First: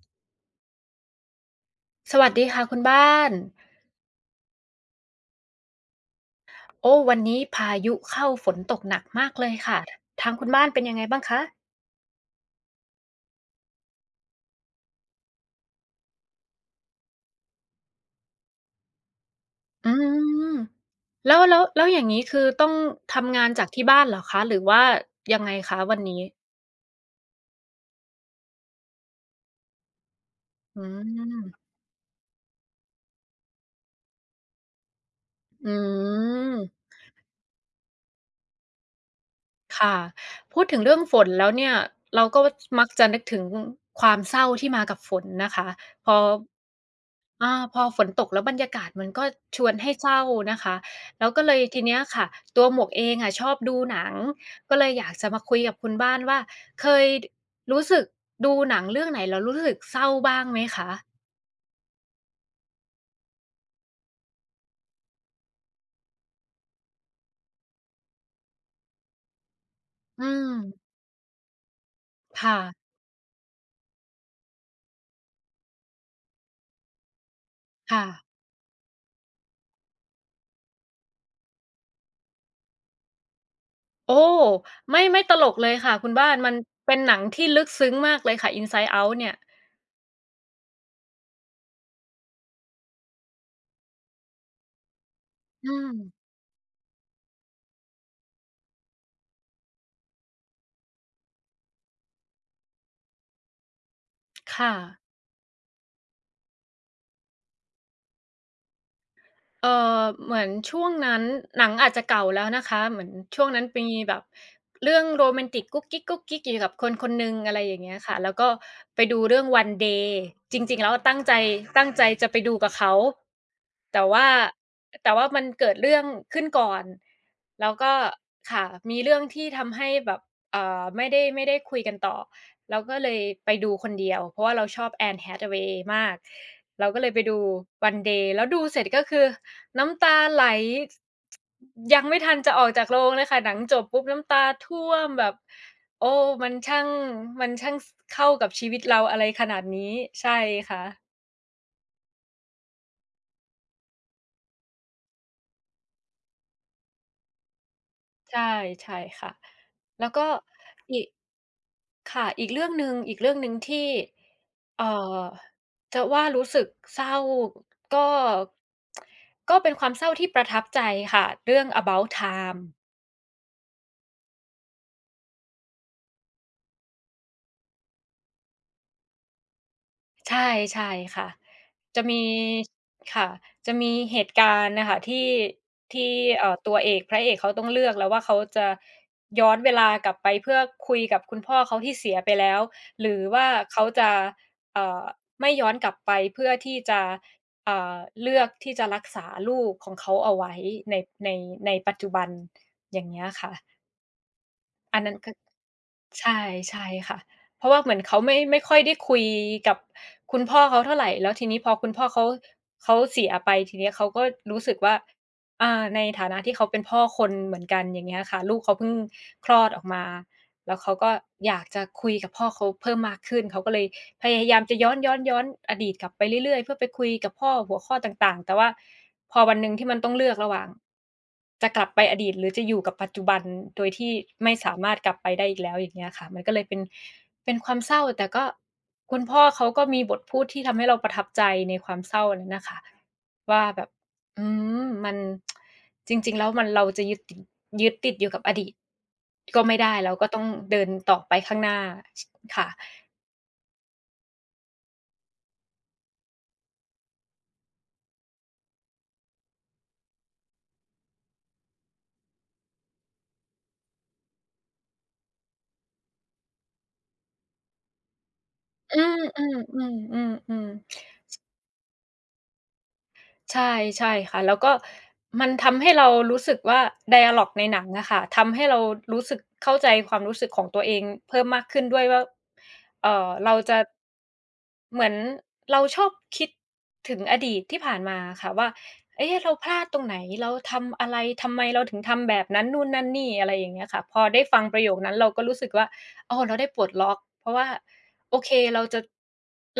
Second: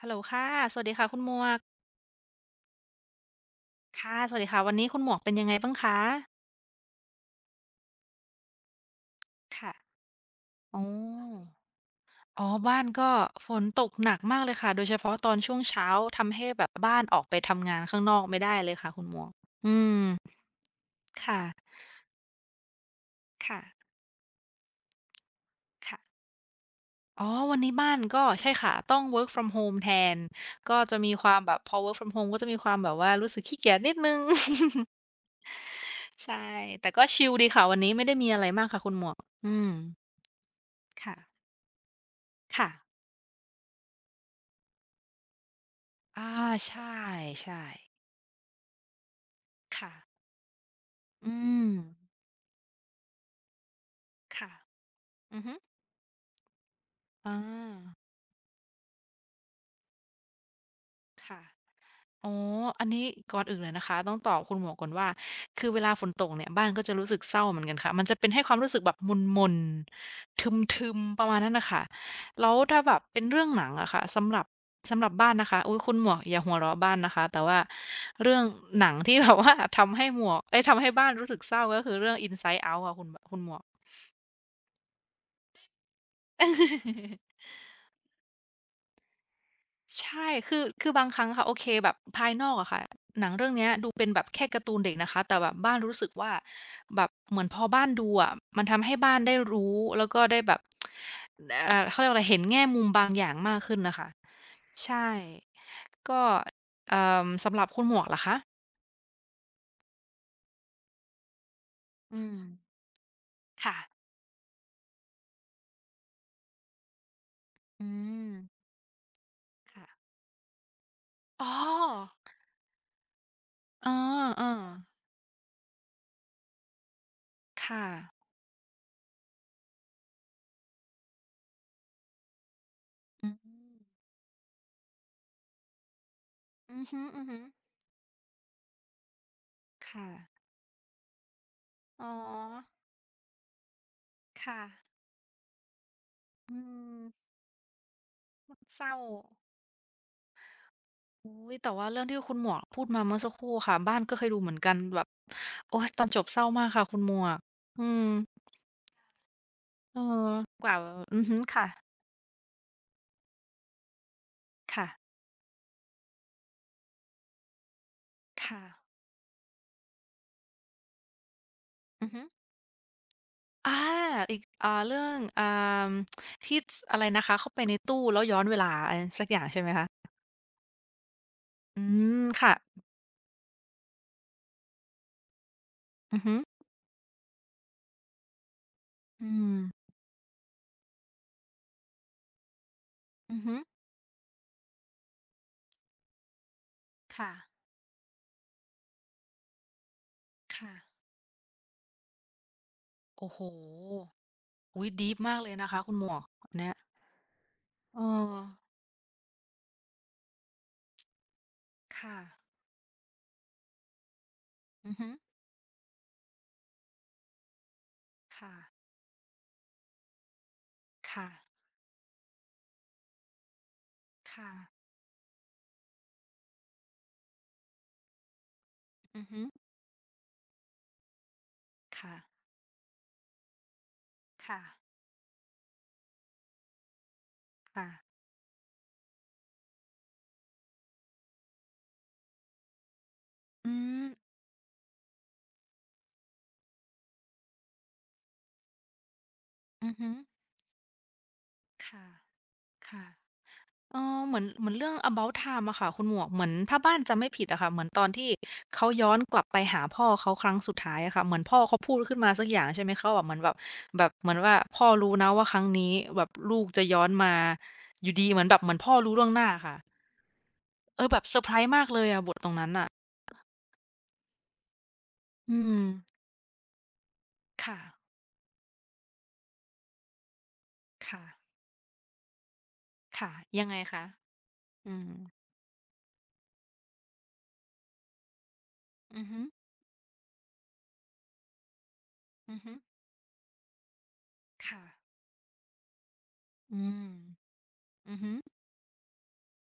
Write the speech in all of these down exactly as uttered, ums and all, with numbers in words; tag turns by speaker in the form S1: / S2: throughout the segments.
S1: ฮัลโหลค่ะสวัสดีค่ะคุณหมวก
S2: สวัสดีค่ะคุณบ้าน
S1: ค่ะสวัสดีค่ะวันนี้คุณหมวกเป็นยังไงบ้างคะ
S2: โอ้วันนี้พายุเข้าฝนตกหนักมากเลย
S1: ค่ะ
S2: ค่ะทางคุณบ้าน
S1: อ๋
S2: เป็
S1: อ
S2: นยังไงบ้างคะ
S1: อ๋อบ้านก็ฝนตกหนักมากเลยค่ะ โดยเฉพาะตอนช่วงเช้าทำให้แบบบ้านออกไปทำงานข้างนอกไม่ได้เลยค่ะคุณหมวกอื
S2: อื
S1: ม
S2: มแล้
S1: ค่ะ
S2: วแล้วแล้วอย่างงี้คือต้องทำงาน
S1: ค่ะ
S2: จากที่บ้านเหรอคะหรือว่ายังไงคะวั
S1: ค่ะ
S2: นนี้
S1: อ๋อวันนี้บ้านก็ใช่ค่ะต้อง work from home แทนก็
S2: อื
S1: จะมีความแบบ
S2: ม
S1: พอ work from home ก็จะมีความแบบว่ารู้สึกขี้เกียจนิดหนึ่ง
S2: อื
S1: ใช่
S2: ม
S1: แต่ก็ชิลดีค่ะวันนี้ไม่ได้มีอะไรมากค่ะคุณหมวกอืม
S2: ค่ะพูดถึงเรื่องฝน
S1: ค่ะ
S2: แล้วเนี่ยเราก็
S1: ค่ะ
S2: มักจะนึกถึงความเศร้าที่มากับฝนนะคะพอ
S1: อาใช่
S2: อา
S1: ใช่
S2: พอฝนตกแล้วบรรยากาศมันก็ชวนให้เศร้า
S1: ค่ะ
S2: นะคะแล้ว
S1: อื
S2: ก็เลย
S1: ม
S2: ทีเนี้ยค่ะตัวหมวกเองอะชอบดูหนัง
S1: ค่ะ
S2: ก็เลยอยากจะ
S1: อื
S2: มา
S1: อฮึ
S2: คุยกับคุณบ้านว่าเคยด
S1: อา
S2: รู้สึกดูหนังเรื่องไหนแล้วรู้สึกเศร้าบ้างไหมคะ
S1: ค่ะอ๋ออันนี้ก่อนอื่นเลยนะคะต้องตอบคุณหมวกก่อนว่าคือเวลาฝนตกเนี่ยบ้านก็จะรู้สึกเศร้าเหมือนกันค่ะมันจะเป็นให้ความรู้สึกแบบหม่น
S2: อื
S1: ๆท
S2: ม
S1: ึมๆประมาณนั้นน่ะค่ะแล้ว
S2: ค่ะ
S1: ถ้าแบบเป็นเรื่องหนังอะค่ะสำหรับสำหรับบ้านนะคะอุ๊ยคุณหมวกอย่าหัวเราะบ้านนะคะแต่ว่า
S2: ค่ะ
S1: เรื่องหนังที่แบบว่าทำให้หมวกเอ๊ยทำให้บ้านรู้สึกเศร้าก็คือเรื่อง Inside Out ค่ะคุณบคุณหมวก
S2: โอ้ไม่ไม่ตลกเลยค่ะคุณบ้านมันเป็นหนังที่ลึกซึ้งมากเลยค่ะ Inside Out เนี่ย
S1: ใช่คือคือบางครั้งค่ะ โอเคแบบภายนอกอะค่ะ หนังเรื่องเนี้ยดูเป็นแบบแค่การ์ตูนเด็กนะคะ แต่แบบ
S2: อื
S1: บ้าน
S2: ม
S1: รู้สึกว่าแบบเหมือนพอบ้านดูอะมันทำให้บ้านได้รู้แล้วก็ได้แบบเอ่อเขาเรียกว่าอะไรเห็นแง่มุมบางอย่างมากขึ้นน่ะค่ะ
S2: ค่ะ
S1: ใช่ ก็เอ่อสำหรับคุณหมวกล่ะคะ
S2: เออเหมือนช่วงนั้นหนังอาจจะ
S1: อื
S2: เก่า
S1: ม
S2: แล้วนะคะเหมือนช่วงนั้นมี
S1: ค่ะ
S2: แบบเรื่องโรแมนติกกุ๊กกิ๊กกุ๊กกิ๊กอยู่กับคนคนหนึ่งอะไรอย่าง
S1: อื
S2: เงี้ยค่ะ
S1: ม
S2: แล้วก็ไปดูเรื่องวันเด
S1: ค่ะ
S2: ย์จริงๆแล้วตั้งใจ
S1: อ๋
S2: ตั้งใจ
S1: อ
S2: จะไปดูกับเขา
S1: เอ
S2: แต่ว่า
S1: อๆ
S2: แต่ว่ามันเกิดเรื่องขึ้นก่อนแล้ว
S1: ค่ะ
S2: ก็ค่ะมีเรื่องที่ทำให้แบบเอ่อไม่ได้ไม่ได้คุยกันต่อเราก็เลย
S1: อืม
S2: ไปดูคนเดียวเพราะว่าเราชอบแอนแ h a เวย์มาก
S1: อื
S2: เราก็เลยไป
S1: อฮึ
S2: ดู
S1: ๆ
S2: วันเดย์แล้วดูเสร็จก็คือ น้ำ
S1: ค่ะ
S2: ตาไหลยัง
S1: อ๋อ
S2: ไม่ทันจะออกจากโรงเลยค่ะหนังจบปุ๊บน้ำตาท่
S1: ค่ะ
S2: วมแบบโอ้มั
S1: อื
S2: นช่าง
S1: ม
S2: มันช่างสเข้ากับชีวิต
S1: เศร้า
S2: เราอะไรขนาดนี้ใช่ค่ะ
S1: อุ๊ยแต่ว่าเรื่องที่คุณหมวกพูดมาเมื่อสักครู่ค่ะบ้านก็เคยดูเหมือนกันแบบโอ๊ยตอนจบเศร้ามากค่ะคุณหมวก อืม
S2: ใช่ใช่ค่ะ
S1: เออ
S2: แล้วก็
S1: กว่า
S2: อีก
S1: อือฮึค่ะ
S2: ค่ะอีกเรื่องหนึ่งอีกเรื่องหนึ่งที่เอ่
S1: ค่ะ
S2: อจะว่ารู้สึกเศร้าก็
S1: ค่ะ
S2: ก็เป็นความเศร้าที่ประทับใจค่ะเรื่อง
S1: อื
S2: About
S1: อฮึ
S2: Time
S1: อาอีกอ่าเรื่องอ่าที่สอะไรนะคะเข้าไปในตู้แล้วย้อนเวลาอะไรสักอย่างใช่ไหมคะ
S2: ใช่ใช่ค่ะ
S1: อื
S2: จะ
S1: ม
S2: มี
S1: ค่ะ
S2: ค่ะจะมีเหตุการณ์น่ะค่ะที่ที่
S1: อือฮึ
S2: เอ่อตัวเอกพระเอกเขาต้องเลือกแล้วว่าเขาจะ
S1: อื
S2: ย้อ
S1: ม
S2: นเวลากลับไปเพื่อคุยกับคุณพ่อเขาที่เสียไปแล้วหรือ
S1: อือ
S2: ว่า
S1: ฮึ
S2: เขาจะเอ่อไม่ย้อนกลับไปเพื่อที่จะ
S1: ค่ะ
S2: เอ่อเลือกที่จะรักษาลูกของเขาเอาไว้ใน
S1: ค่ะ
S2: ในในปัจจุบันอย่างเงี้
S1: โอ้
S2: ย
S1: โฮ
S2: ค่ะ
S1: อุ๊ย
S2: อัน
S1: ดี
S2: นั้
S1: ป
S2: นก็
S1: มากเลยนะคะคุณหมวก
S2: ใช่
S1: อันเนี้ย
S2: ใช่ค่ะเพราะว่าเหมื
S1: เอ
S2: อน
S1: อ
S2: เขาไม่ไม่ค่อยได้คุยกับคุณพ่อเขาเท่าไรแล้วทีนี้พอคุณพ่อ
S1: ค่ะ
S2: เขาเขาเสียไปทีเนี้ยเขาก็รู้สึก
S1: อื
S2: ว่า
S1: อฮึ
S2: อาในฐานะที่เขาเป็นพ่อคนเหมือนกันอย่างเงี้ยค่ะ
S1: ค่ะ
S2: ลูกเขาเพิ่งคลอดออกมาแล้วเขาก็
S1: ค่ะ
S2: อยากจะคุยกับพ่อเขาเพิ่มมากขึ้นเขาก็เลย พ
S1: ค
S2: ยายามจะ
S1: ่ะ
S2: ย้อนย้อนย้อนอดีตกลับไปเรื่อยๆเพื่อไปคุยกับพ่อหัวข้อต่างๆแต่ว่า
S1: อือ
S2: พอ
S1: ฮึ
S2: วันหนึ่งที่มันต้องเลือกระหว่างจะกลับไปอดีต
S1: ค่ะ
S2: หรือจะอยู่กับปัจจุบันโดยที่ไม่สามา
S1: ค่ะ
S2: รถกลับไปได้อีกแล้วอย่างเงี้ยค่ะมันก็เลยเป็นเป็นความ
S1: ค่ะ
S2: เศร้าแต่ก็คุณพ่อเขาก็มีบทพูดที่ทำให้เราประทับใจในความเศร้านั้นน่ะค่ะว่า
S1: อื
S2: แบบ
S1: ม
S2: อืมมันจริงๆแล้วมันเราจะยึดติดยึดติดอยู่กับอดีตก็ไม่
S1: อื
S2: ได้
S1: อฮึ
S2: เราก็ต้องเดินต่อไปข้างหน้า
S1: ค่ะ
S2: ชค่ะ
S1: ค่ะเออเหมือนเหมือนเรื่อง About Time อะค่ะคุณหมวก เหมือนถ้าบ้านจำไม่ผิดอะค่ะเหมือนตอนที่เขาย้อนกลับไปหาพ่อเขาครั้งสุดท้ายอะค่ะเหมือนพ่อเขาพูดขึ้นมาสักอย่างใช่ไหมเขาแบบเหมือนแบบแบบเหมือนว่าพ่อรู้นะว่าครั้งนี้แบบลูกจะย้อนมาอยู่ดีเหมือนแบบเหมือนพ่อ
S2: อื
S1: รู้
S2: ม
S1: ล่วงหน้าอะ
S2: ๆ
S1: ค่ะ
S2: ๆมอืมอืมอืม
S1: เออแบบเซอร์ไพรส์มากเลยอะบทตรงนั้นน่ะ
S2: ใช่ใช่ค่ะแล้วก็มัน
S1: อืม
S2: ทำให้เรารู้สึกว่าไดอ l ลอกในหนังอะ
S1: ค่ะ
S2: ค่ะทำให้เรารู้สึก เข้าใจความรู้สึกของตัวเองเพิ่ม
S1: ค่ะ
S2: มากขึ้นด้วยว่าเอ่อ
S1: ค่ะ
S2: เรา
S1: ยังไง
S2: จะ
S1: คะ อื
S2: เหมื
S1: ม
S2: อนเราชอบคิดถึงอดีตที่ผ่านมาอะค่ะว่า
S1: อือฮึ
S2: เอ๊ะเราพลาดตรงไหนเราทำอะไรทำไมเราถึงทำแบบ
S1: อือ
S2: นั้น
S1: ฮึ
S2: นู่นนั่นนี่อะไรอย่างเงี้ยค่ะพอได้ฟังประโยค
S1: ค่ะ
S2: นั้นเราก็รู้สึกว่าอ้อเราได้ป
S1: อื
S2: ลดล็
S1: ม
S2: อกเพราะว่า
S1: อือฮึ
S2: โอเคเราจะ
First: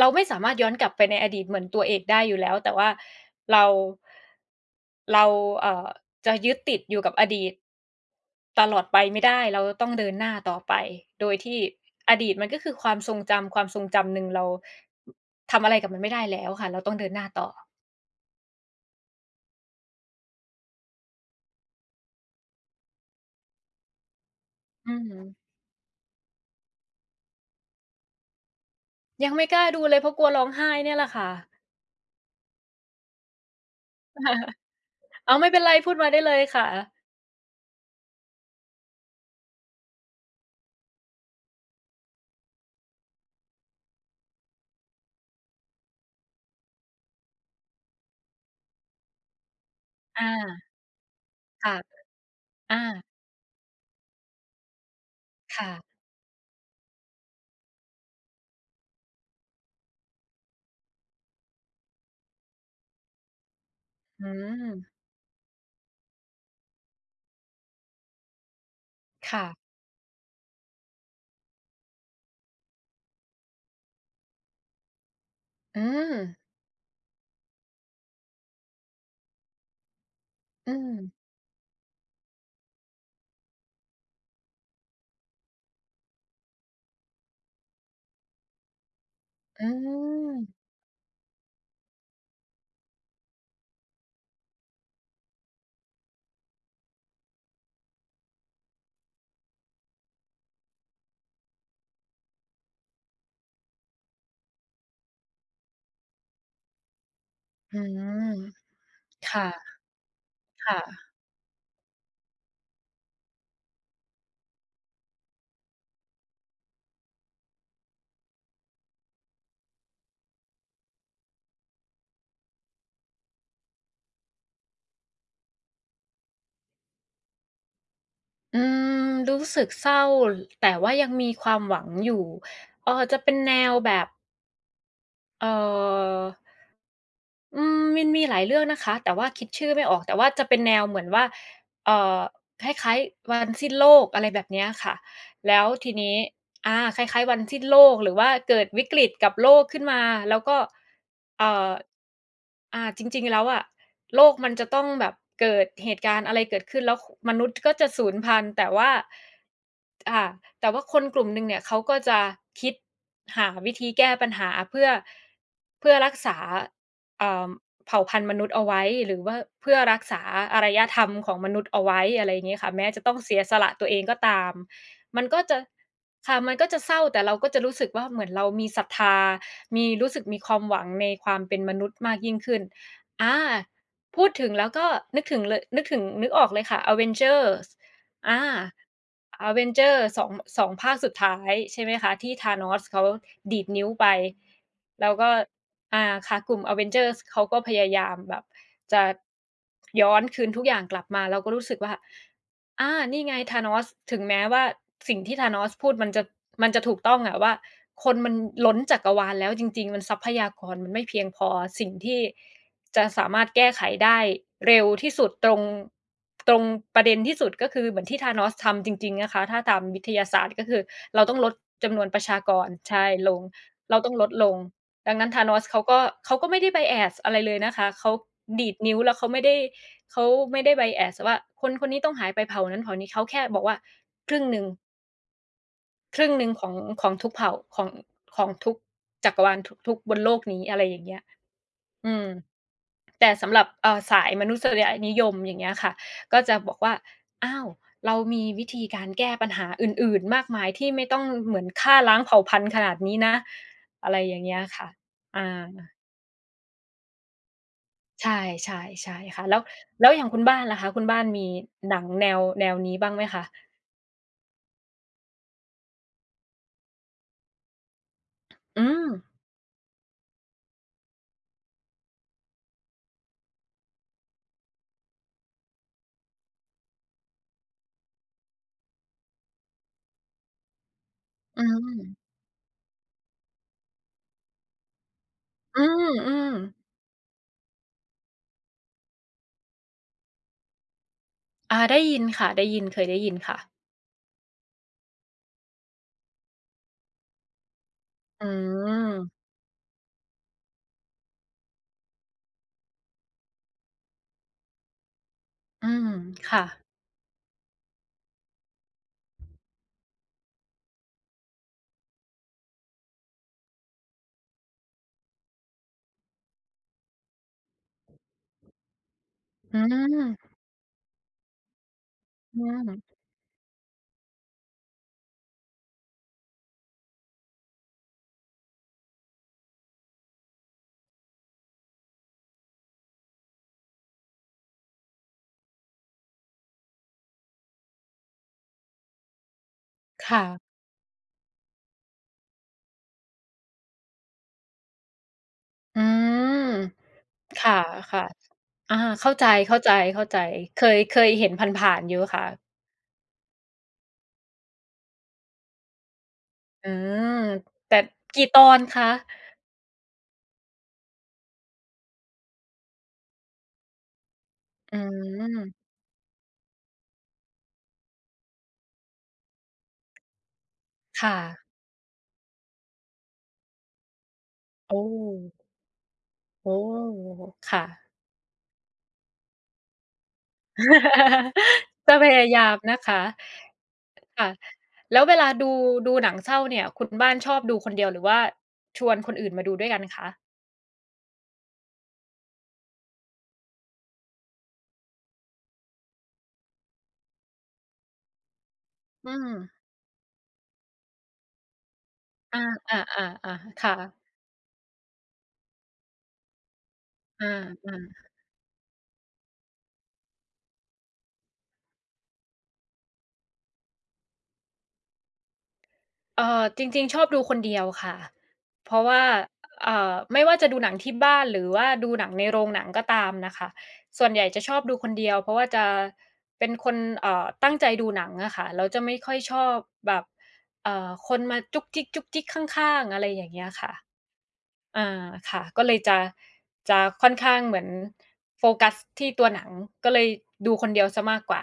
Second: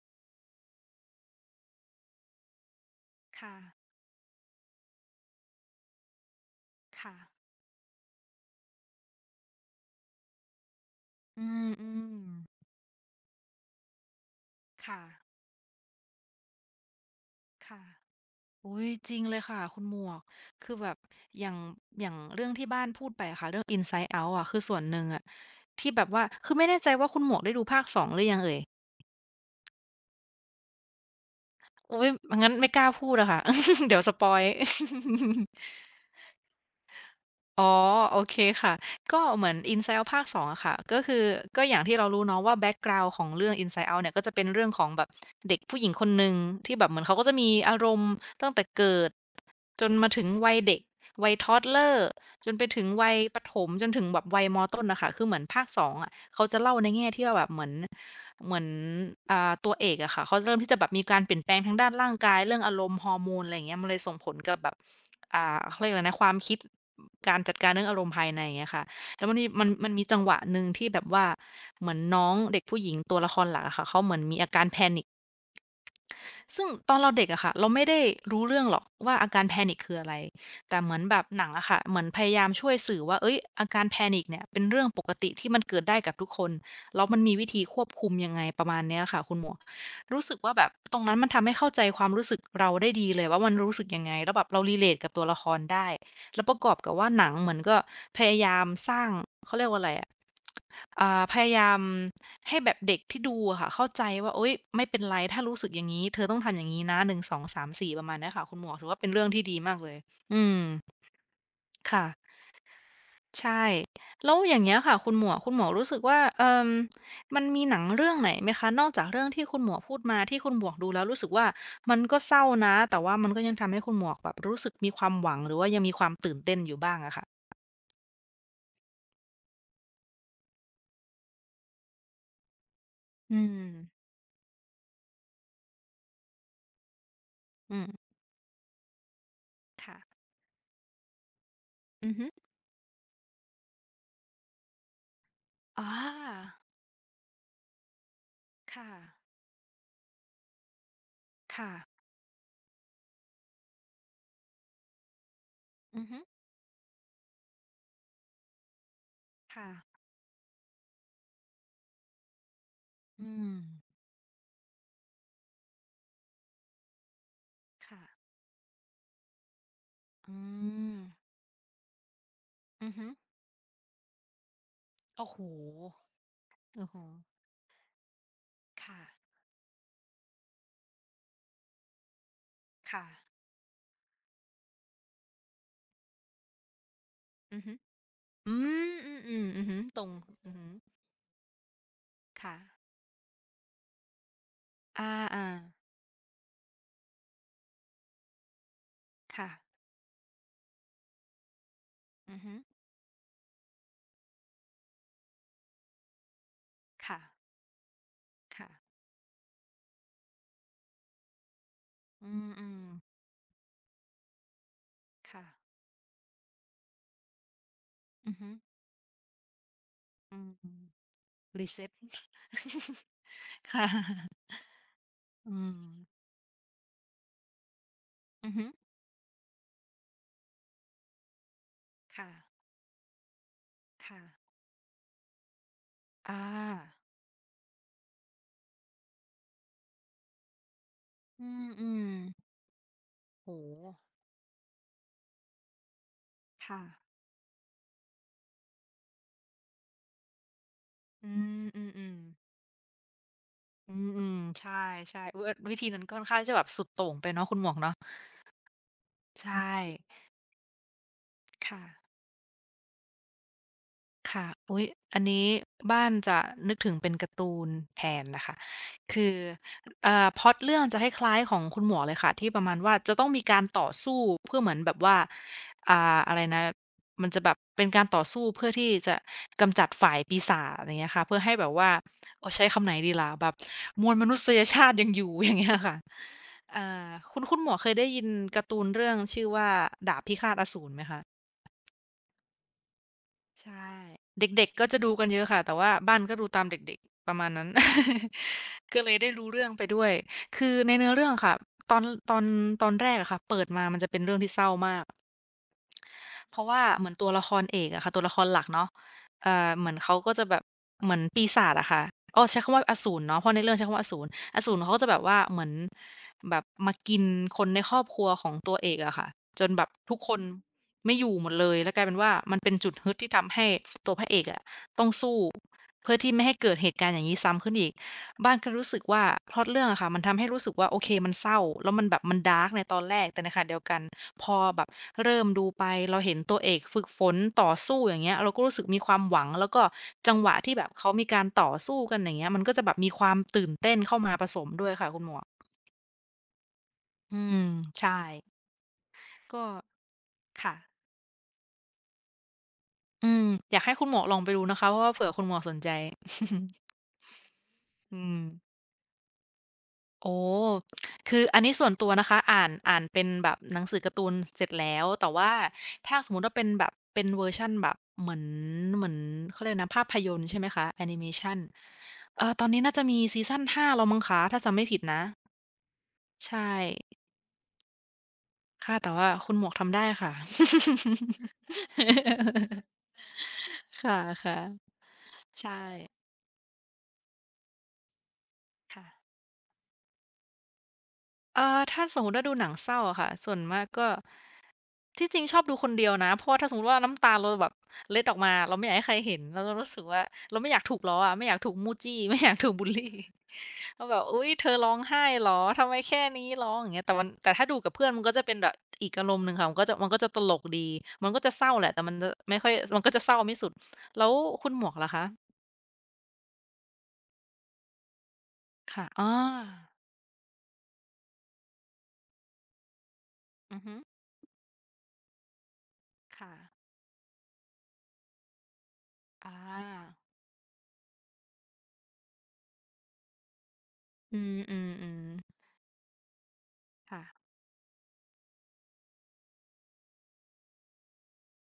S2: เราไม่สามารถย้อนกลับไปในอดีตเหมือนตัวเอกได้อยู่แล้ว แต่ว่า
S1: ค
S2: เรา
S1: ่ะ
S2: เราเอ่อจะยึดติดอยู่กั
S1: ค่ะ
S2: บอดีตตลอดไปไม่ได้เราต้องเดินหน้าต่อไปโดย
S1: อื
S2: ที่
S1: มอืม
S2: อดีตมันก็คือความทรงจำความทรงจำหนึ่งเรา
S1: ค่ะ
S2: ทำอะไรกับมันไม่ได้แล้วค่ะเราต้องเดินหน้าต่อ
S1: ค่ะอุ๊ยจริงเลยค่ะ คุณหมวก คือแบบ อย่างอย่างเรื่องที่บ้านพูดไปอะค่ะเรื่อง Inside Out อะคือส่วนห
S2: อือ
S1: นึ่ง
S2: ฮึ
S1: อะที่แบบว่า คือไม่แน่ใจว่าคุณหมวกได้ดูภาคสองหรือยังเอ่ย
S2: ยังไม่กล้าดูเลยเพราะกลัวร้องไห้เนี่ยแหละค่ะ
S1: อุ๊ยงั้นไม่กล้าพูดอะค่ะ เดี๋ยวสปอยล์
S2: อ้าวไม่เป็นไร พูดมาได้เลยค่ะ
S1: อ๋อโอเคค่ะก็เหมือน Inside Out ภาคสององอะค่ะก็คือก็อย่างที่เรารู้เนาะว่าแบ็กกราวนด์ของเรื่อง Inside Out เนี่ยก็จะเป็นเรื่องของแบบเด็กผู้หญิงคนหนึ่งที่แบบเหมือนเขาก็จะมีอารมณ์ตั้งแต่เกิดจนมาถึง
S2: อา
S1: วัยเด็กวัย
S2: ค่ะ
S1: toddler จนไป
S2: อา
S1: ถึงวัยประถมจนถึงแบบวัยมต้นน่ะค่ะคือเหมือนภาค
S2: ค่ะ
S1: สององอะเขาจะเล่าในแง่ที่ว่าแบบเหมือนเหมือนอ่าตัวเอกอะค่ะเขาเริ่มที่จะแบบมีการเปลี่ยนแปลงทางด้านร่างกายเรื่องอารมณ์ฮอร์โมนอะไรอย่างเงี้ยมันเลยส่ง
S2: อื
S1: ผลกับแบบ
S2: ม
S1: อ่าเขาเรียกอะไรนะความคิดการจัดการเรื่องอารมณ์ภายในอย่างเงี้ยค่ะแล้วมันมี
S2: ค่ะ
S1: มันมันมีจังหวะหนึ่งที่แบบว่าเหมือนน้องเด็กผู้หญิงตัวละครหลักอะค่ะเขาเหมือนมีอาการ panic
S2: อืม
S1: ซึ่งตอนเราเด็กอะค่ะเราไม่ได้รู้เรื่องหรอกว่าอาการแพนิคคืออะไร
S2: อื
S1: แต่เห
S2: ม
S1: มือนแบบหนังอะค่ะเหมือนพยายามช่วยสื่อว่าเอ้ยอาการแพนิคเนี่ยเป็นเรื่องปกติที่มันเกิดได้กับทุกคนแล้วมันมีวิธีควบคุมยังไงประมาณเนี้ยค่ะคุณหมวก
S2: อื
S1: รู้สึกว่าแบ
S2: ม
S1: บตรงนั้นมันทำให้เข้าใจความรู้สึกเราได้ดีเลยว่ามันรู้สึกยังไงแล้วแบบเรา relate กับตัวละครได้แล้วประกอบกับว่าหนังเหมือนก็พยายามสร้างเขาเรียกว่าอะไรอะ อ่าพยายามให้แบบเด็กที่ดูอะค่ะเข้าใจว่าอุยไม่เป็นไรถ้ารู้สึกอย่างงี้เธอต้องทำอย่างงี้นะหนึ่งสองสาม
S2: อื
S1: สี่ประมาณเนี้ย
S2: ม
S1: ค่ะคุณหมวกถือว่าเป็นเรื่องที่
S2: ค่ะ
S1: ดีมากเลยอืม
S2: ค่ะ
S1: ค่ะใช่แล้วอย่างเงี้ยค่ะคุณหมวกคุณหมวกรู้สึกว่าเอ่อมันมีหนังเรื่องไหนไหมคะนอกจากเรื่องที่คุณหมวกพูดมาที่คุณหมวกดูแล้วรู้สึกว่ามันก็เศร้านะแต่ว่ามันก็ยังทำให้คุณหมวกแบบรู้สึกมีความหวังหรือว่ายังมีความตื่นเต้นอยู่บ้างอะค่ะ
S2: อืม รู้สึกเศร้า แต่ว่ายังมีความหวังอยู่เอ่อจะเป็น
S1: อืม
S2: แนวแบบ เอ่อ อื
S1: อื
S2: มมัน
S1: ม
S2: มีหลายเรื่องนะคะแต่ว่าคิดชื่อไม่ออกแต่
S1: ค่ะ
S2: ว่าจะเป็นแนวเหมือนว่าเอ่
S1: อือ
S2: อ
S1: ฮึ
S2: คล้ายๆวันสิ้นโลกอะไรแบบเนี้ยค่ะแล้วที
S1: อา
S2: นี้อาคล้ายๆวันสิ้นโลกหรือว่าเกิด
S1: ค
S2: วิกฤตกั
S1: ่ะ
S2: บโลกขึ้นมาแล้วก็เอ่
S1: ค่ะ
S2: ออ่าจริงๆแล้วอะโลกมันจะต้องแบบเกิดเห
S1: อื
S2: ตุ
S1: อ
S2: กา
S1: ฮึ
S2: รณ์อะไรเกิดขึ้นแล้วคมนุษย์ก็จะสูญพันธุ์แต่ว่า
S1: ค่ะ
S2: อ่าแต่ว่าคนกลุ่มหนึ่งเนี่ยเขาก็จะคิด
S1: อื
S2: หา
S1: ม
S2: วิธีแก้ปัญหาเพื่อเพื่อรักษา เอ่อเผ่าพันธุ์
S1: ค่ะ
S2: มนุษย์เอาไว้หรือว่าเพื่อรักษา
S1: อื
S2: อารยธ
S1: ม
S2: รรมของมนุษย์เอาไว้อะไรอย่างงี้ค่ะแม้
S1: อือ
S2: จะ
S1: ฮึ
S2: ต้องเสียสละตัวเองก็ตามมัน
S1: โอ้โฮ
S2: ก็จะค่ะมันก็จะ
S1: โอ้
S2: เศ
S1: โฮ
S2: ร้าแต่เราก็จะรู้สึกว่าเหมือนเรามีศรัท
S1: ค่ะ
S2: ธามีรู้สึกมีความหวังในความเป็นมนุษย์มากยิ่งขึ้น
S1: ค่ะ
S2: อาพูดถึงแล้วก็นึกถึงเลยนึกถึงนึกออกเลยค่ะ
S1: อือ
S2: Avengers
S1: ฮึ
S2: อา
S1: อืมอืมอืออือฮึตรง
S2: Avengers ทูง
S1: อือ
S2: ส
S1: ฮึ
S2: องภาคสุดท้ายใช่ไหมคะที่
S1: ค่ะ
S2: Thanos เขาดีดนิ้วไป
S1: อ
S2: แล้วก็
S1: าๆ
S2: อาค่ะกลุ่ม Avengers เขาก็พยายามแบบจะ
S1: ค่ะ
S2: ย้อนคืนทุกอย่างกลับมาเราก็รู้สึกว่า
S1: อือฮึ
S2: อานี่ไง Thanos ถึงแม้ว่าสิ่งที่ Thanos พูดมันจะมันจะถูกต้อ
S1: ค่ะ
S2: งอะว่าคนมันล้น
S1: ค่ะ
S2: จักรวาลแล้วจริงๆมันทรัพยากรมันไม่เพียงพอสิ่งที่
S1: อื
S2: จะ
S1: ม
S2: สามารถแก้ไขได้เร็วที่สุ
S1: ๆ
S2: ด
S1: ค่ะ
S2: ตรงตรงประเด็นที่สุดก็คือเหมือนที่
S1: อือฮึ
S2: Thanos ทำจริงๆนะคะถ้าตามวิทยา
S1: อื
S2: ศาสต
S1: ม
S2: ร์ก็คือเราต้องลด
S1: รีเซ็ต
S2: จำ นวนประชากรใช่ลง
S1: ค่
S2: เราต้องลดล
S1: ะ
S2: ง ดังนั้น
S1: อื
S2: Thanos
S1: ม
S2: เขาก็เขาก็ไม่ได้ bias อะไรเลยนะคะเขา
S1: อือฮึ
S2: ดีดนิ้วแล้วเขาไม่ได้เขาไม่ได้ bias ว่าคนคนนี้ต้องหา
S1: ค่ะ
S2: ยไปเผ่านั้นเผ่านี้เขาแค่บอกว่าครึ่ง
S1: ค่ะ
S2: หนึ่งครึ่ง
S1: อา
S2: หนึ่งของของทุกเผ่าของของทุกจักรวาลทุกทุกบนโลกนี้อะไรอย่างเงี้ย
S1: อืม
S2: อืม
S1: ๆ
S2: แต่สำ
S1: โอ้
S2: หรับ
S1: โฮ
S2: เอ่อสายมนุษยนิยมอย่างเงี้ยค่ะก็จะบอก
S1: ค่ะ
S2: ว่าอ้าวเรามีวิธีการแก้ปัญหาอื่นๆมากมายที่ไม่ต้อง
S1: อื
S2: เหมือน
S1: ม
S2: ฆ่า
S1: อืม
S2: ล้างเผ่า
S1: ๆ
S2: พันธุ์ขนาดนี้นะ
S1: อืม
S2: อะไร
S1: อื
S2: อ
S1: ม
S2: ย่างเงี้ย
S1: ใช
S2: ค่ะ
S1: ่ๆอุ๊
S2: อา
S1: ยวิธีนั้นค่อนข้างจะแบบสุดโต่งไปเนาะคุณหมวกเนาะ
S2: ใช่ใช่ใช่ค่ะ
S1: ใช่
S2: แล้วแล้วอย่างคุณบ้านล่ะคะคุณบ้านมีหนัง
S1: ค่ะ
S2: แนวแนวนี้บ้างไหมคะ
S1: ค่ะอุ๊ยอันนี้บ้านจะนึกถึงเป็นการ์ตูนแทนนะคะ
S2: อืม
S1: คือเอ่อพล็อตเรื่องจะคล้ายๆของคุณหมวกเลยค่ะที่ประมาณว่าจะต้องมีการต่อสู้เพื่อเหมือนแบบว่าอ่าอะไรนะมันจะแบบเป็นการต่อสู้เพื่อที่จะกำจัดฝ่ายปีศาจอย่างเงี้ยค่ะเพื่อให้
S2: อื
S1: แบบว่า
S2: ม
S1: โอ้ใช้คำไหนดีล่ะแบบมวลมนุษยชาติยังอยู่อย่างเงี้ย
S2: อื
S1: ค่ะ
S2: มๆ
S1: อ่าคุณคุณหมวกเคยได้ยินการ์ตูนเรื่องชื่อว่าดาบพิฆาตอสูรไหมคะ
S2: อาได้ยินค่ะได้ยินเคยได้ยินค่ะ
S1: ใช่เด็กๆก็จะดูกันเยอะค่ะแต่ว่าบ้านก็ดูตามเด็กๆประมาณนั้น
S2: อื
S1: ก็เลยได้
S2: ม
S1: รู้เรื่องไปด้วยคือในเนื้อเรื่องค่ะตอนตอนตอนแรกอะค่ะเปิดมามันจะเป็นเรื่องที่เศร้ามาก
S2: อืม
S1: เพ
S2: ค่ะ
S1: ราะว่าเหมือนตัวละครเอกอะค่ะตัวละครหลักเนาะเอ่อเหมือนเขาก็จะแบบเหมือนปีศาจอะค่ะอ้อใช้คำว่าอสูรเนาะเพราะในเรื่องใช้คำว่าอสูรอสูรเขาก็จะแบบว่าเหมือนแบบมากินคนในครอบครัวของตัวเอกอะค่ะจน
S2: อื
S1: แบบทุกคน
S2: ม
S1: ไม่อยู่หมดเลยแล้วกลายเป็นว่ามัน
S2: อื
S1: เป็นจุด
S2: ม
S1: ฮึดที่ทำให้ตัวพระเอกอะต้องสู้เพื่อที่ไม่ให้เกิดเหตุการณ์อย่างงี้ซ้ำขึ้นอีก บ้านก็รู้สึกว่าพล็อตเรื่องอะค่ะมันทำให้รู้สึกว่าโอเคมันเศร้าแล้วมันแบบมันดาร์กในตอนแรกแต่ในขณะเดียวกันพอแบบเริ่มดูไปเราเห็นตัวเอกฝึกฝนต่อสู้อย่างเงี้ยเราก็รู้สึกมีความหวังแล้วก็จัง
S2: ค่ะ
S1: หวะที่แบบเขามีการต่อสู้กันอย่างเงี้ยมันก็จะแบบมีความตื่นเต้นเข้ามาผสมด้วยค่ะคุณหมวก
S2: อืม
S1: อืม
S2: ค่
S1: ใช่
S2: ะๆอาเข้าใจ
S1: ก็
S2: เข้าใจเข้าใจ
S1: ค่ะ
S2: เคยเคยเห็นผ่านๆอยู่ค่ะ
S1: อืมอยากให้คุณหมวกลองไปดูนะคะเพราะว่าเผื่อคุณหมวกสนใจ
S2: อืมแต่
S1: อืม
S2: กี่ตอนคะ
S1: โอ้ คืออันนี้ส่วนตัวนะคะอ่านอ่านเป็นแบบหนังสือการ์ตูนเสร็จแล้
S2: อื
S1: วแต่ว่า
S2: ม
S1: ถ้าสมมุติว่าเป็นแบบเป็นเวอร์ชันแบบเหมือนเหมือนเขาเรียกนะภาพยนตร์ใช่ไหมคะแอนิเม
S2: ค่ะ
S1: ชันเอ่อตอนนี้น่าจะมีซีซันห้าแล้วมั้งคะถ้าจำไม่ผิด
S2: โอ้
S1: นะใช่
S2: โอ้ค่ะ
S1: ค่ะแต่ว่าคุณหมวกทำได้ค่ะ
S2: จะพยายามนะคะ
S1: ค่ะ
S2: ค่ะ
S1: ค่ะ
S2: แล้วเวลาดู
S1: ใช่
S2: ดูหนังเศร้าเนี่ยคุณบ้านชอบดูคนเดียวหรือว่าชวนค
S1: ค่ะ
S2: นอื่นมาดูด้วยกันคะ
S1: เอ่อถ้าสมมุติว่าดูหนังเศร้าอะค่ะส่วนมากก็ที่จริงชอบดูคนเดียวนะเพราะว่าถ้าสมมุติว่าน้ำตาเราแบบเล็ดออกมาเราไม่อยากให้ใคร
S2: อื
S1: เห็น
S2: ม
S1: แล้วเรารู้สึกว่าเราไม่อยากถูกล้ออะไม่อยากถูกมู้จี้ ไม่อยาก
S2: อา
S1: ถูกบุลลี
S2: ๆๆๆ
S1: ว่าแบบ
S2: ค่ะ
S1: อุ๊ยเธอร้องไห้เหรอทำไมแค่นี้ร้องอย่างเงี้ยแต่มันแต่ถ้าดูกั
S2: อา
S1: บเพื่อนมั
S2: ๆ
S1: นก็จะเป็นแบบอีกอารมณ์หนึ่งค่ะมันก็จะมันก็จะตลกดีมันก็จะเศร้าแหละแต่มันจะไม่ค่อยมันก็จะเศร้าไม่สุดแล้วคุณหมวกล่ะคะ
S2: เอ่อจริงๆชอบดูคนเดียวค่ะเพ
S1: ค่ะ
S2: ราะว่า
S1: อา
S2: เอ่อไม่ว่าจะดูหนังที่บ้านหรือว่าดูหนังในโรงหนังก็ตามน่ะค่ะ
S1: อือฮึ
S2: ส่วนใหญ่จะชอบดูคนเดียวเพราะว่าจะ
S1: ค่ะ
S2: เป็นคนเอ่อตั้งใจดูหนังอะค่ะแล้วจะไม่ค่อยช
S1: อา
S2: อบแบบเอ่อคนมาจุ๊กจิ๊กๆข้างๆอะไรอย่างเงี้ยค่ะ
S1: อื
S2: อา
S1: มๆๆ
S2: ค่ะก็เลยจะจะค่อน
S1: ค่ะ
S2: ข้างเหมือนโฟกัสที่ตัวหนังก็เลยดูคนเดียวเสียมากกว่า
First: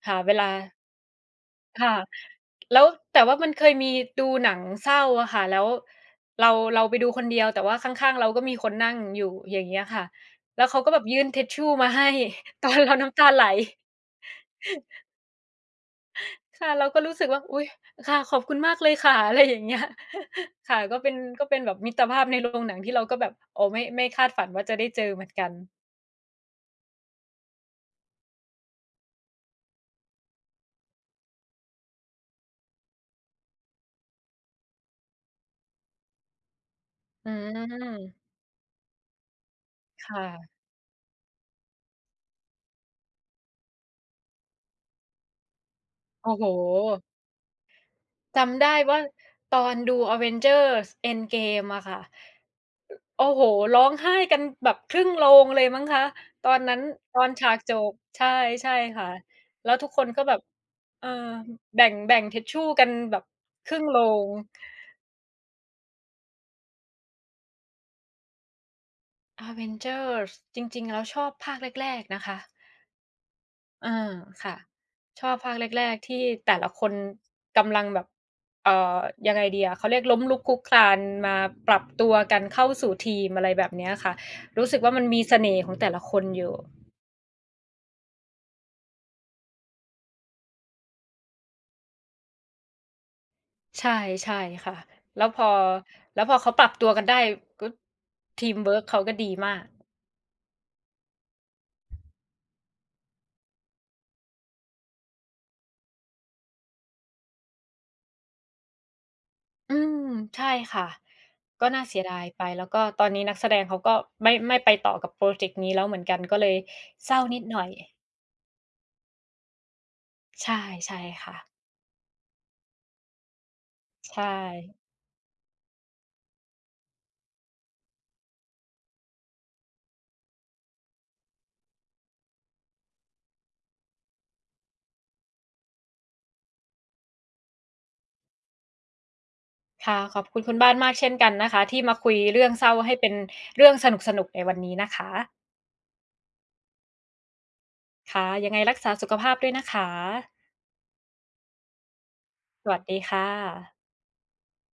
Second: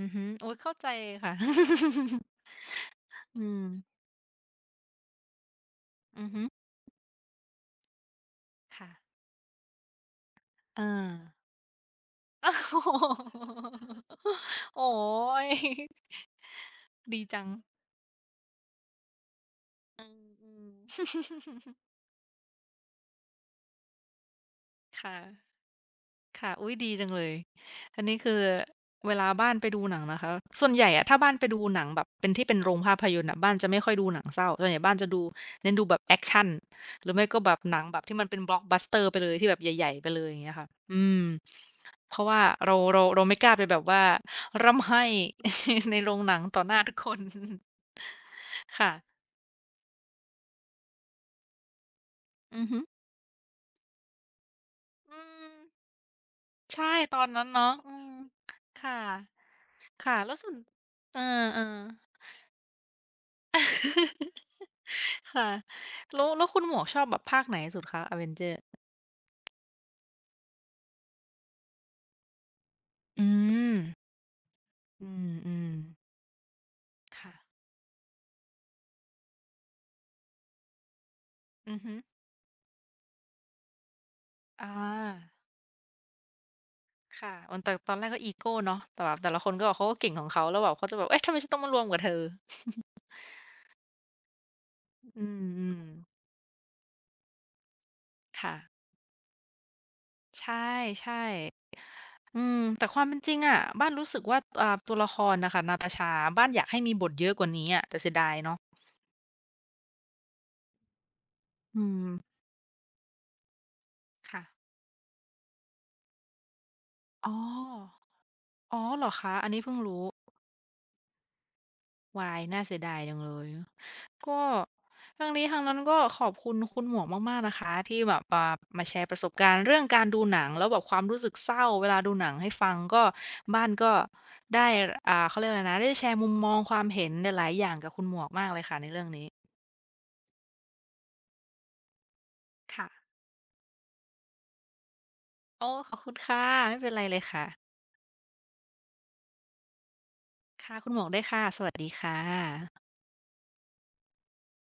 S1: อือ
S2: ค่ะ
S1: ฮึ
S2: เวลา
S1: โอ๊ยเข้าใจค่ะ
S2: ค่ะแล้วแต่ว่า
S1: อื
S2: มัน
S1: ม
S2: เคยมีดูหนังเศร้าอะค่ะแล้ว
S1: อือฮึ
S2: เราเราไปดูคนเดียวแต่ว่าข้างๆเราก็มีคนนั่ง
S1: ค่ะ
S2: อยู่อย่างเงี้ยค่ะแล้วเขา
S1: เอ
S2: ก็แบบ
S1: อ
S2: ยื่นทิชชู่มาให้ ตอนเราน้ำตาไหล
S1: โอ้โฮโอ๊ย
S2: ค่ะเราก็ รู้
S1: ดี
S2: สึก
S1: จั
S2: ว่าอุ๊ย
S1: ง
S2: ค่ะขอบคุณมากเลยค่ะอะไรอย่างเงี้ย
S1: อื
S2: ค่ะก็เป็นก็เป็นแบ
S1: ม
S2: บมิ
S1: ๆ
S2: ตรภาพในโรงหนังที่เราก็แบบโอ้ไม่ไม่คาดฝันว่าจะได้ เจ
S1: ค
S2: อเหมือนกัน
S1: ่ะ ค่ะ อุ๊ยดีจังเลย อันนี้คือเวลาบ้านไปดูหนังนะคะ ส่วนใหญ่อะถ้าบ้านไปดูหนังแบบเป็นที่เป็นโรงภาพยนตร์น่ะบ้านจะไม่ค่อยดูหนังเศร้า ส่วนใหญ่บ้านจะดูเน้นดูแบบแอกชันหรือไม่
S2: อื
S1: ก็แบบหนังแบบที่มั
S2: ม
S1: นเป็น Blockbuster ไปเลยที่แบบใหญ่ๆ
S2: ค
S1: ไปเลยอย่างเงี้
S2: ่ะ
S1: ยค่ะอืมเพราะว่าเราเราเราไม่กล้าไปแบบว่าร่ำไห้ ในโรงห
S2: โอ้
S1: นัง
S2: โฮ
S1: ต่อหน้าทุกคน
S2: จำ ได้
S1: ค่ะ
S2: ว่าตอนดู Avengers: Endgame อะค่ะ
S1: อือฮึ
S2: โอ้โฮร้องไห้กันแบบครึ่ง
S1: อื
S2: โรง
S1: ม
S2: เลยมั้งคะตอนนั้น
S1: ใช่ต
S2: ตอ
S1: อน
S2: น
S1: นั้น
S2: ฉากจ
S1: เนาะอื
S2: บ
S1: ม
S2: ใช่ใช่
S1: ค่ะ
S2: ค่ะแล้วทุกคน
S1: ค่ะ
S2: ก็
S1: แล้
S2: แบ
S1: ว
S2: บ
S1: ส่วน
S2: เออ
S1: เออ
S2: แบ่งแบ่
S1: ๆ
S2: งทิชชู่กันแบบครึ่งโรง
S1: ค่ะแล้วแล้วคุณหมวกชอบแบบภาคไหนสุดคะ เอ วี อี เอ็น จี อี อาร์
S2: Avengers จริงๆแล้วชอบภาคแรกๆนะคะ
S1: อืม
S2: เออค่ะ
S1: อื
S2: ชอบภาค
S1: ม
S2: แรกๆ
S1: ๆ
S2: ที่แต่ละคน
S1: ค่ะ
S2: กำลังแบบเอ่อยังไงดีอะเขาเรียกล้มลุกคลุกคลานมาป
S1: อื
S2: รั
S1: อ
S2: บ
S1: ฮึ
S2: ตัวกันเข้าสู่ทีมอะไรแบบเนี้ยค่ะรู้
S1: อา
S2: สึกว่ามันมีเสน่ห์ของแต่ละคนอยู่
S1: ค่ะมันแต่ตอนแรกก็อีโก้เนาะแต่แบบแต่ละคนก็แบบเขาก็เก่งของเขาแล้วแบบเขาจะแบบเอ๊ะทำไมฉันต้องมารวมกับเธอ
S2: ใช่ใช่ค่ะแล้
S1: อื
S2: วพอ
S1: ม
S2: แล้ว
S1: ๆ
S2: พอเขาปรับตัวกันได้ก็ที
S1: ค่ะ
S2: มเวิร์กเขาก็ดีมาก
S1: ใช่ๆอืมแต่ความเป็นจริงอะบ้านรู้สึกว่าอ่าตัวละครน่ะค่ะนาตาชาบ้านอยากให้มีบทเยอะกว่านี้อะแต่เสียดายเนาะ
S2: อืมใช่ค่ะก็น่า
S1: อื
S2: เสีย
S1: ม
S2: ดายไปแล้วก็ตอนนี้นักแสดงเขาก็ไม่
S1: ค่ะ
S2: ไม่ไปต่อกับพรอเจกต์นี้แล้วเหมือนกันก็เลยเศร้า
S1: อ๋อ
S2: นิดหน่อย
S1: อ๋อเหรอคะอันนี้เพิ่งรู้
S2: ใช่ใช่ค่ะ
S1: วายน่าเสียดายจังเลย
S2: ใช่
S1: ก็ทั้งนี้ทั้งนั้นก็ขอบคุณคุณหมวกมากๆนะคะที่แบบอ่ามาแชร์ประสบการณ์เรื่องการดูหนังแล้วแบบความรู้สึกเศร้าเวลาดูหนังให้ฟังก็บ้านก็ได้อ่าเขาเรียกอะไรนะได้แชร์มุมมองความเห็นหลายๆอย่างกับคุณหมวกมากเลยค่ะในเรื่องนี้
S2: ค่ะขอบคุณคุณบ้านมากเช่นกันนะคะที่มาคุยเรื่องเศร้าให้เป็
S1: ค่ะ
S2: นเรื่องสนุกๆในวันนี้นะคะ
S1: โอ้ขอบคุณค่ะไม่เป็นไรเลยค่ะ
S2: ค่ะยังไงรักษาสุขภาพด้วยนะคะ
S1: ค่ะคุณหมวกด้วยค่ะ สวัสดีค่
S2: สวัส
S1: ะ
S2: ดีค่ะ